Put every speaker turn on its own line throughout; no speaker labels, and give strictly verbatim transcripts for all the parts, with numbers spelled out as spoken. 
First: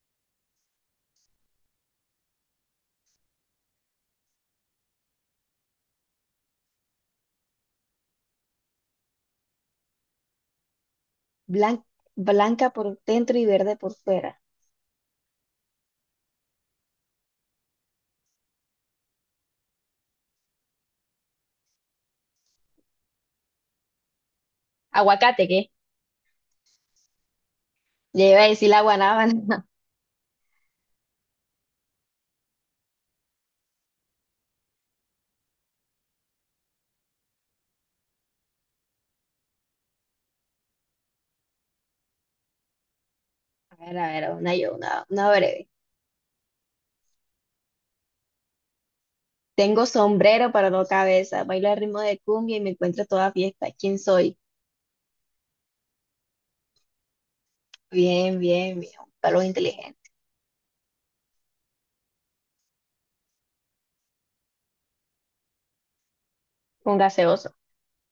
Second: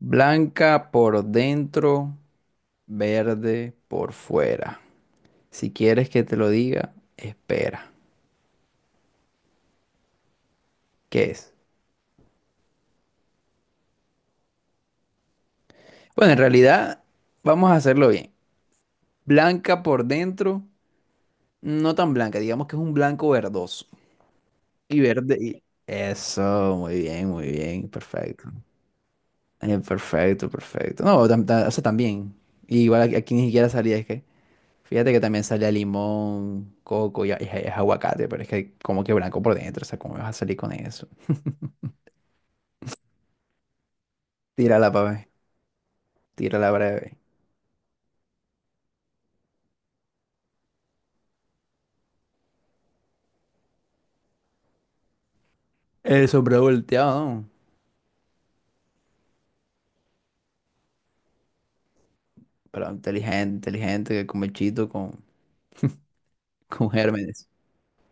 Blanca por dentro, verde por fuera. Si quieres que te lo diga, espera. ¿Qué es?
Blan- Blanca por dentro y verde por fuera.
Bueno, en realidad vamos a hacerlo bien. Blanca por dentro, no tan blanca, digamos que es un blanco verdoso. Y verde
Aguacate,
y...
¿qué?
Eso, muy bien, muy bien,
Ya iba
perfecto.
a decir la guanábana.
Eh, perfecto, perfecto. No, tam- ta- o sea, también. Igual aquí, aquí ni siquiera salía, es que... Fíjate que también sale a limón, coco y, a- y a- es aguacate, pero es que como que blanco por dentro, o sea, ¿cómo me vas a salir con eso?
A ver, a ver, una yo,
Tírala,
una,
papi,
una breve.
tírala breve.
Tengo sombrero para no cabeza, bailo al ritmo de cumbia y me encuentro toda fiesta. ¿Quién soy?
El sombrero volteado, ¿no?
Bien, bien, bien. Un palo inteligente.
Pero inteligente, inteligente, que come chito con, con
Un
gérmenes,
gaseoso.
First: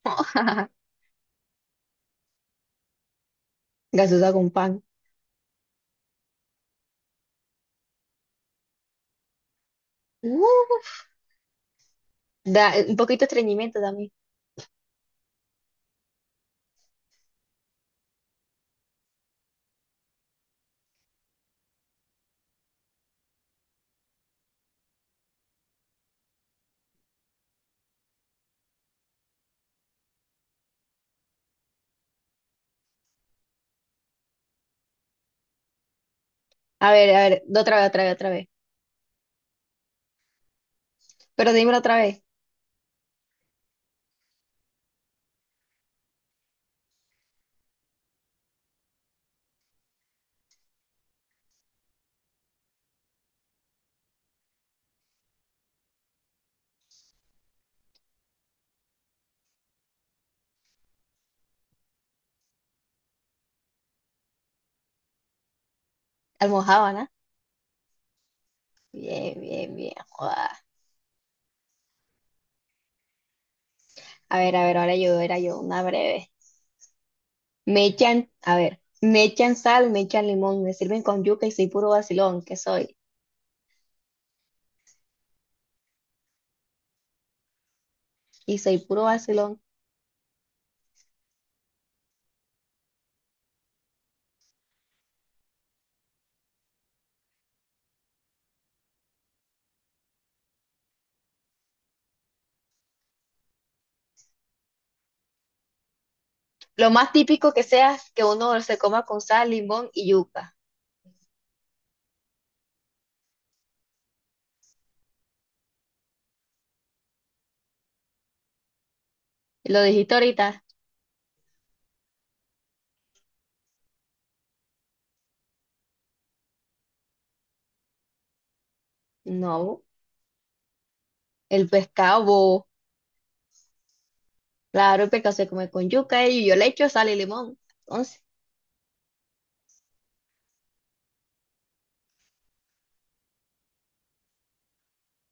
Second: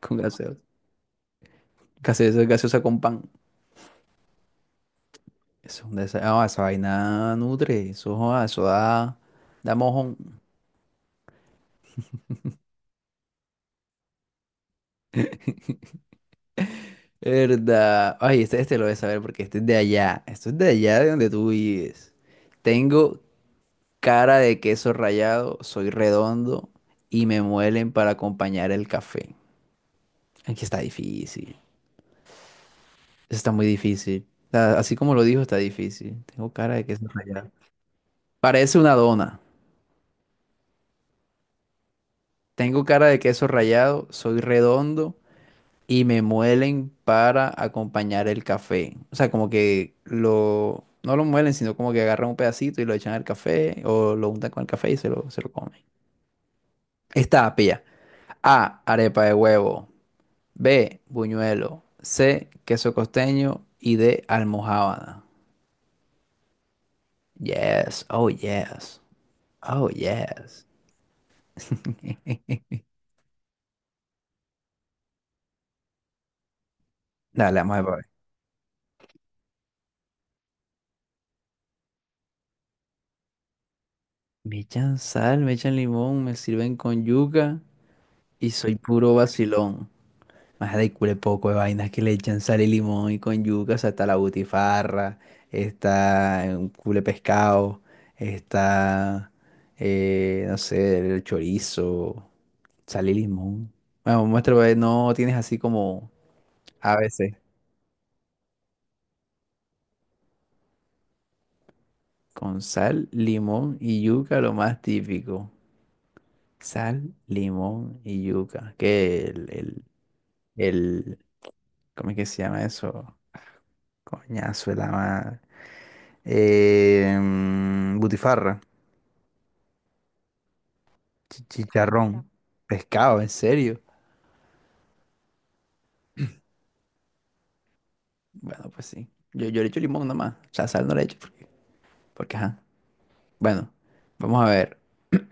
con gaseosa. Gaseosa, gaseosa con pan.
Gaseosa con pan.
Eso es un desa- ah, esa vaina nutre, eso, joda, eso da, da
Uh,
mojón.
Da un poquito de estreñimiento también.
¿Verdad? Ay, este, este lo debes saber porque este es de allá. Esto es de allá de donde tú vives. Tengo cara de queso rallado, soy redondo y me muelen para acompañar el café. Aquí está difícil. Está muy difícil. O sea, así como lo dijo, está difícil. Tengo cara de
A
queso
ver, a ver,
rallado.
otra vez, otra vez, otra vez.
Parece una dona.
Pero dímelo otra vez.
Tengo cara de queso rallado, soy redondo y me muelen para acompañar el café. O sea, como que lo... No lo muelen, sino como que agarran un pedacito y lo echan al café o lo untan con el café y se lo, se lo comen. Esta, pilla. A, arepa de huevo. B, buñuelo. C, queso costeño. Y D, almojábana.
Almojábana.
Yes, oh yes,
Bien, bien,
oh
bien. Joda.
yes.
A ver, a ver, ahora yo, era yo, una breve.
Dale, vamos a
Me
ver.
echan, a ver, me echan sal, me echan limón, me sirven con yuca y soy puro vacilón, que soy?
Me echan sal, me echan limón, me sirven con yuca y
Y
soy
soy puro
puro
vacilón.
vacilón. Más de cule poco de vainas que le echan sal y limón y con yuca, o sea, está la butifarra, está un cule pescado, está, eh, no sé, el chorizo, sal y limón. Bueno, muestra, pues, no tienes así como
Lo
a
más
veces.
típico que sea es que uno se coma con sal, limón y yuca.
Con sal, limón y yuca, lo más típico. Sal, limón y yuca. Que el,
¿Lo
el,
dijiste ahorita?
el, ¿cómo es que se llama eso? Coñazo, el ama. Eh, mm, butifarra,
No,
chi-
el pescado,
chicharrón,
bo.
pescado, ¿en serio?
Claro, el pescado se come con yuca y yo le echo sal y limón. Entonces,
Bueno, pues sí. Yo, yo le echo limón nomás. O sea, sal no le echo porque, porque ajá. Bueno, vamos a ver.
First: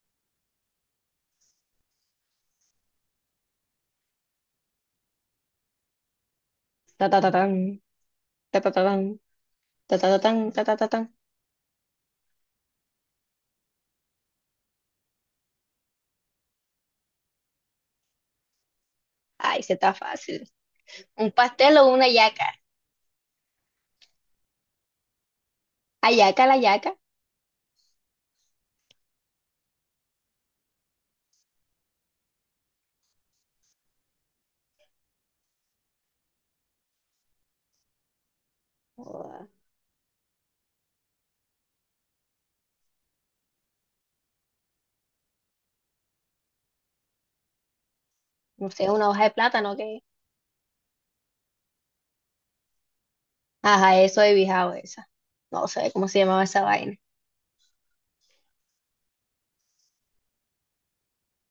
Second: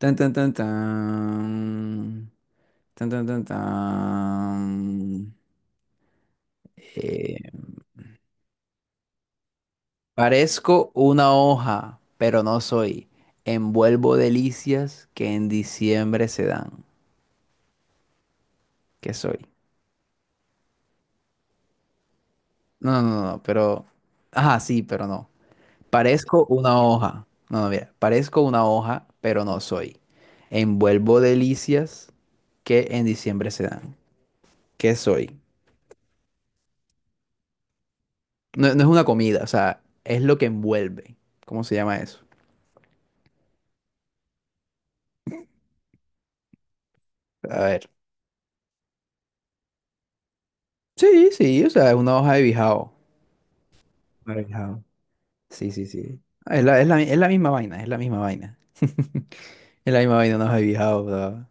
Tan, tan, tan, tan. Tan, tan, tan, tan.
ta ta ta
Eh,
tan, ta ta ta tan, ta ta ta tan, ta ta ta
parezco
tan.
una hoja, pero no soy. Envuelvo delicias que en diciembre se dan. ¿Qué soy?
Ay, se está fácil. Un pastel o una yaca.
No, no, no, no, pero... Ajá, sí, pero no. Parezco
¿Ayaca la
una
yaca?
hoja. No, no, mira. Parezco una hoja, pero no soy. Envuelvo delicias que en diciembre se dan. ¿Qué soy? No, no es una comida, o
O
sea, es lo que envuelve. ¿Cómo se llama eso? A ver.
no sé, una hoja de plátano, ¿qué?
Sí, sí, o sea, es una hoja de bijao.
Ajá, eso he bijao
Marejao.
esa. No
Sí, sí,
sé cómo se
sí.
llamaba
Ah,
esa
es la, es
vaina.
la, es la misma vaina, es la misma vaina. Es la misma vaina, una hoja de bijao, o sea,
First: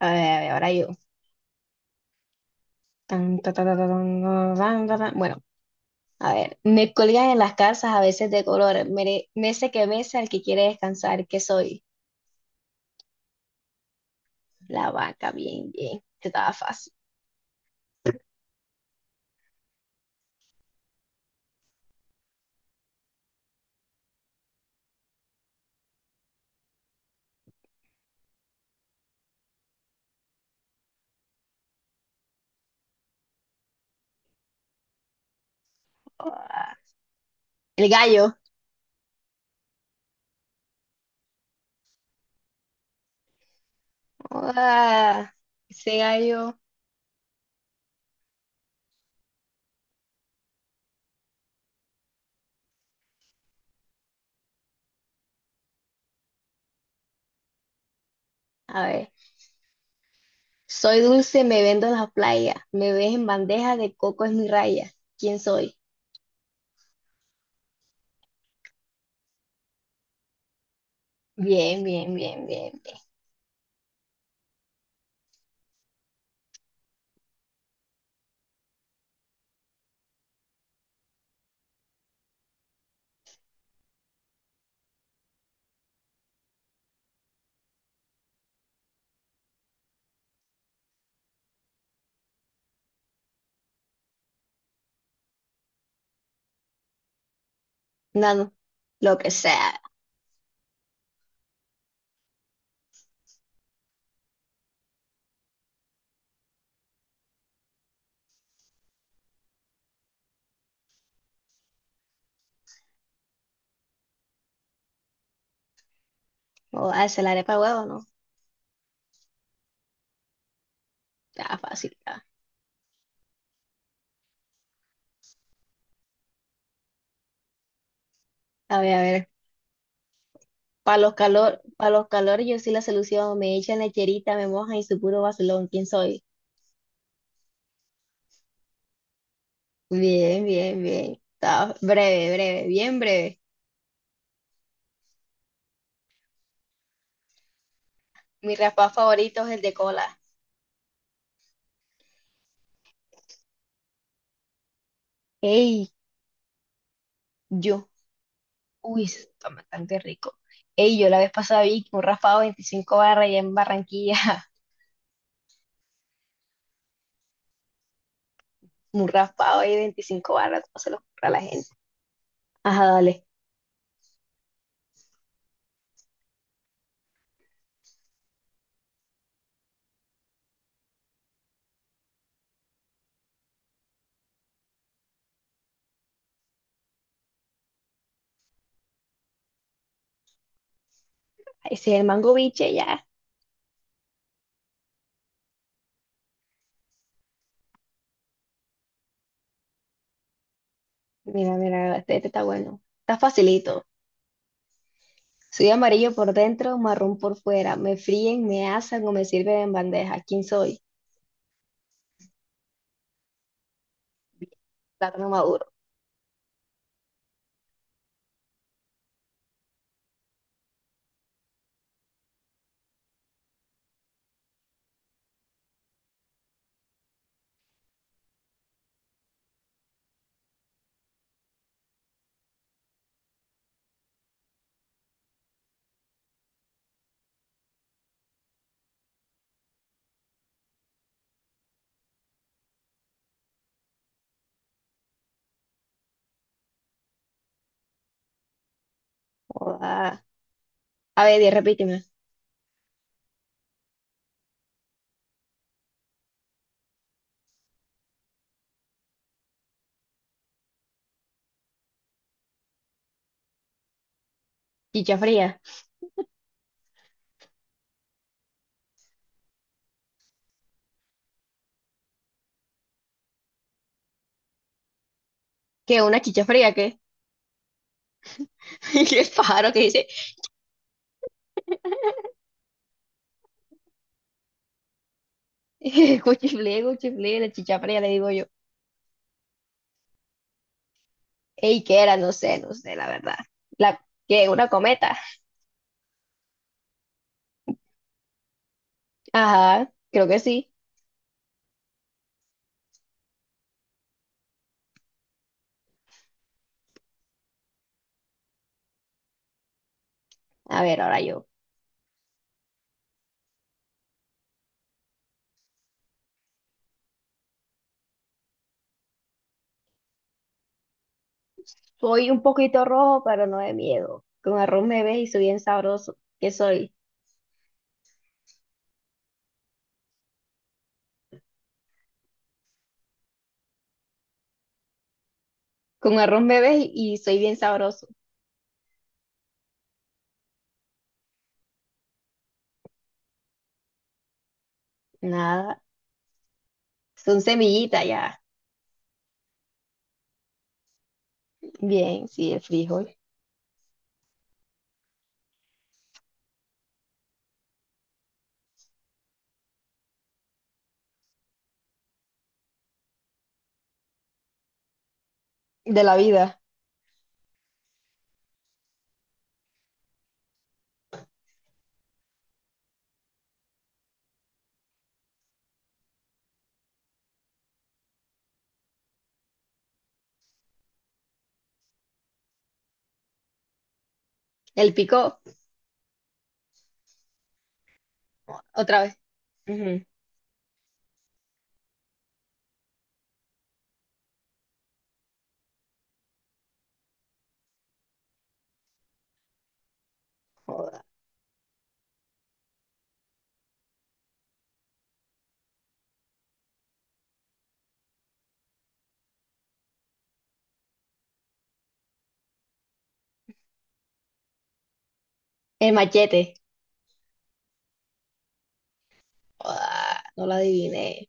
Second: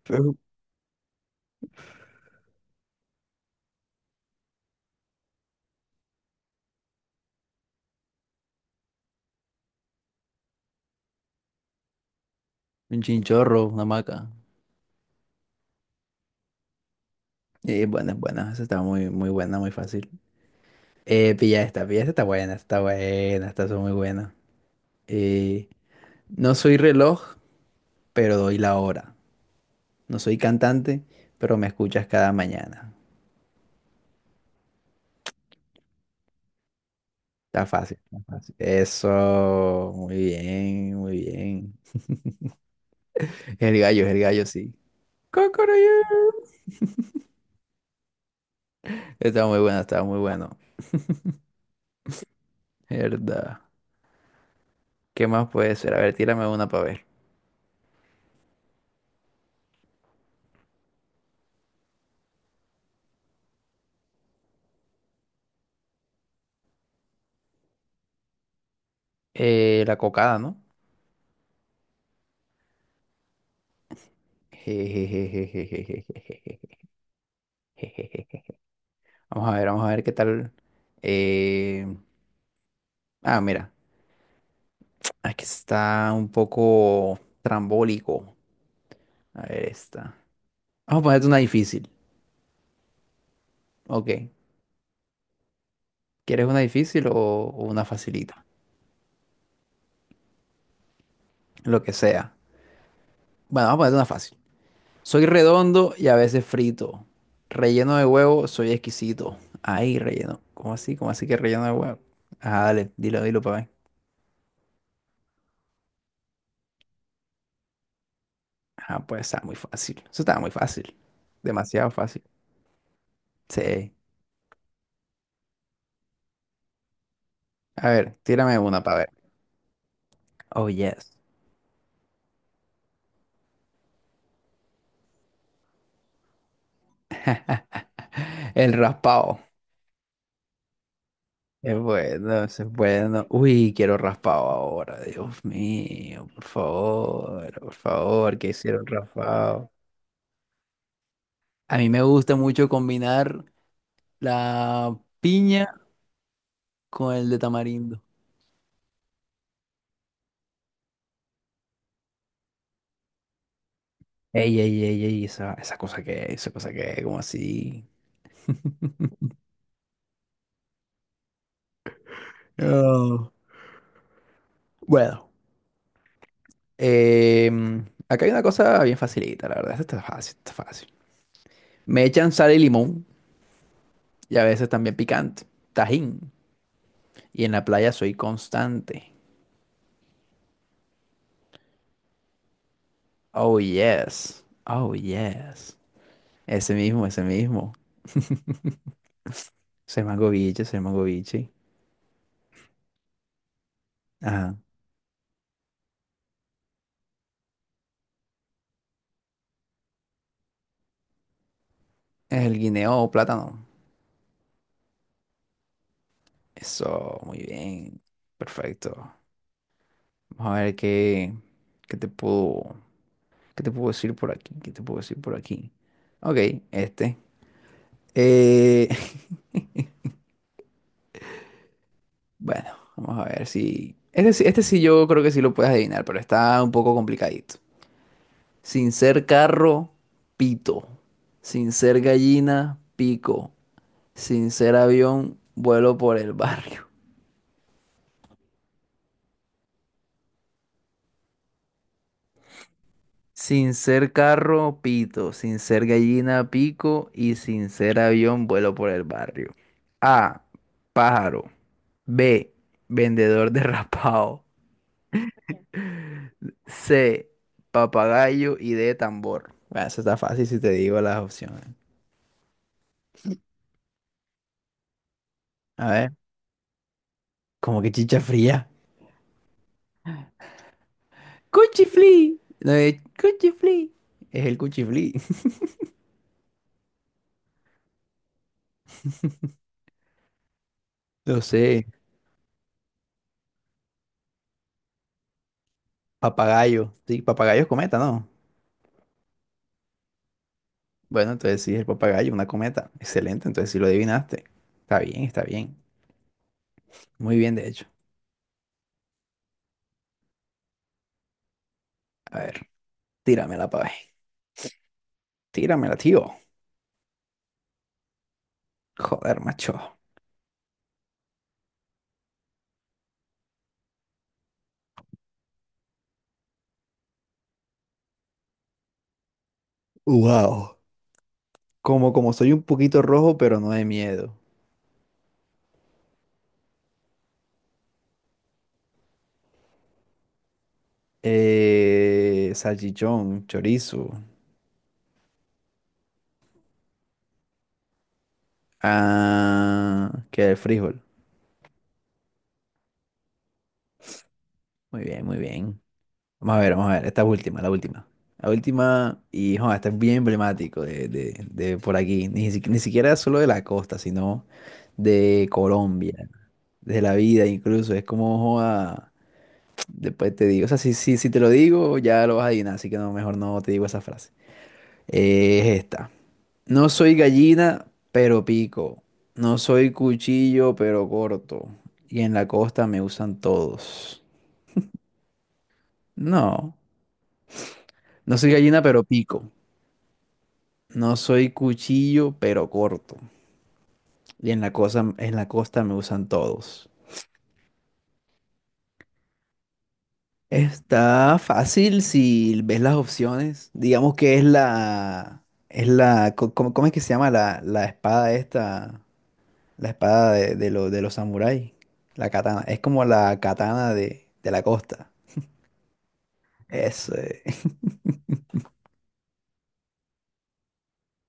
A ver,
pero
a ver, ahora yo. Tan, ta, ta, ta, ta, tan, ta, tan, ta, tan. Bueno, a ver. Me colgan en las calzas a veces de color. Mere- Mece que mece al que quiere descansar. ¿Qué soy?
un chinchorro, una maca.
La vaca, bien, bien. Este estaba fácil.
Y es buena, es buena. Esa está muy, muy buena, muy fácil. Eh, pilla esta, pilla esta está buena, está buena, está muy buena. Eh, no soy reloj, pero doy la hora. No soy cantante, pero me escuchas cada mañana.
Ah.
Está
El
fácil, está
gallo.
fácil. Eso, muy bien, muy bien. Es el gallo, es el gallo, sí.
Ah,
Cocoroyo.
ese gallo.
Está muy bueno, está muy bueno. Verdad. ¿Qué más puede ser? A ver, tírame una para ver.
A ver. Soy dulce, me vendo en la playa. Me ves en bandeja, de coco es mi raya. ¿Quién soy?
Eh, la cocada, ¿no?
Bien, bien, bien, bien, bien.
Jejejejejejejejeje. Vamos a ver, vamos a ver qué tal. eh, Ah, mira, aquí está un poco trambólico. A ver, esta. Vamos a ponerte una difícil. Ok. ¿Quieres una difícil o, o una facilita?
Nada, lo que sea.
Lo que sea. Bueno, vamos a ponerte una fácil. Soy redondo y a veces frito. Relleno de huevo, soy exquisito. Ay, relleno. ¿Cómo así? ¿Cómo así que relleno de huevo? Ah, dale, dilo, dilo para ver.
O hacer la arepa de huevo, ¿no?
Ah, pues está muy fácil. Eso estaba muy fácil.
Ya,
Demasiado
fácil,
fácil.
ya.
Sí. A ver, tírame
A
una
ver,
para
a
ver.
ver.
Oh,
Para
yes.
los calor, para los calor, yo soy la solución. Me echan lecherita, me mojan y su puro vacilón. ¿Quién soy?
El raspado.
Bien, bien, bien. Está
Es
breve,
bueno, eso
breve,
es
bien
bueno.
breve.
Uy, quiero raspado ahora, Dios mío, por favor, por favor, que
Mi
hicieron
raspado favorito es el
raspado.
de cola.
A mí me gusta mucho combinar la piña
Ey,
con el de
yo.
tamarindo.
Uy, eso está bastante rico. Ey, yo la vez pasada vi que un raspado de veinticinco barras allá en Barranquilla.
Ey, ey, ey, ey, esa, esa cosa que es, esa cosa que es, como así.
Un raspado ahí de veinticinco barras. No se lo compra a la gente. Ajá, dale.
No. Bueno, em, acá hay una cosa bien facilita, la verdad, esta está fácil, está fácil. Me echan sal y limón, y a veces también picante, tajín, y en la playa soy constante.
Ese es el mango biche, ya.
Oh, yes. Oh, yes. Ese mismo, ese mismo. Es el mango biche, es el mango biche.
Mira, mira, este, este está bueno. Está facilito.
Ajá.
Soy amarillo por dentro, marrón por fuera. Me fríen, me asan o me sirven en bandeja. ¿Quién soy?
Es el guineo o plátano.
Plátano maduro.
Eso, muy bien. Perfecto. Vamos a ver qué, qué te puedo, qué te puedo decir por aquí, qué te puedo decir por aquí. Ok, este. Eh, bueno, vamos a ver si... Este, sí- este sí yo creo que sí lo puedes adivinar, pero está un poco complicadito. Sin ser carro, pito. Sin ser gallina, pico. Sin ser avión, vuelo por el barrio.
Joda. A ver, di, repíteme.
Sin ser carro, pito. Sin ser gallina, pico. Y sin ser avión, vuelo por el barrio. A. Pájaro. B. Vendedor derrapado.
Chicha fría.
C. Papagayo. Y D. Tambor. Bueno, eso está fácil si te digo las opciones. A
¿Qué?
ver,
¿Una chicha fría? ¿Qué?
como que chicha fría.
¿Qué pájaro que dice?
Cuchiflí. No, es cuchiflí. Es el cuchiflí.
Cuchiflé, cuchiflé, la chicha fría, le digo yo.
No
Ey,
sé.
¿qué era? No sé, no sé, la verdad. La, ¿qué? ¿Una cometa?
Papagayo. Sí, papagayo es cometa, ¿no?
Ajá, creo que sí.
Bueno, entonces sí, es el papagayo, una cometa. Excelente, entonces sí lo adivinaste. Está bien, está bien. Muy bien, de hecho.
A ver, ahora yo.
A ver, tíramela, pa' ver. Tíramela, tío. Joder, macho.
Soy un poquito rojo, pero no de miedo. Con arroz me ves y soy bien sabroso. ¿Qué soy?
Wow. Como, como soy un poquito rojo, pero no de miedo.
Con arroz bebé y y soy bien sabroso.
Eh, salchichón, chorizo.
Nada, son semillitas ya.
Ah, que el frijol.
Bien, sí, el frijol.
Muy bien, muy bien. Vamos a ver, vamos a ver. Esta es última, la última. La última, y joder, este es bien emblemático de, de- de por aquí. Ni, si- ni siquiera solo de la costa, sino de
De la
Colombia,
vida.
de la vida incluso. Es como, joda, después te digo. O sea, si, si, si te lo digo, ya lo vas a adivinar, así que no, mejor no te digo esa frase. Eh, es esta. No soy gallina, pero pico. No soy cuchillo, pero corto. Y en la costa me usan todos.
El pico,
No, no soy gallina,
otra
pero
vez.
pico.
Ujú.
No soy cuchillo, pero corto. Y en la cosa, en la costa me usan todos.
Joda.
Está fácil si ves las opciones. Digamos que es la, es la, co- ¿cómo, cómo es que se llama la, la espada esta? La espada de, de, lo- de los samuráis. La katana. Es como la katana de, de la costa.
El machete.
Eso.
Joda, no lo adiviné.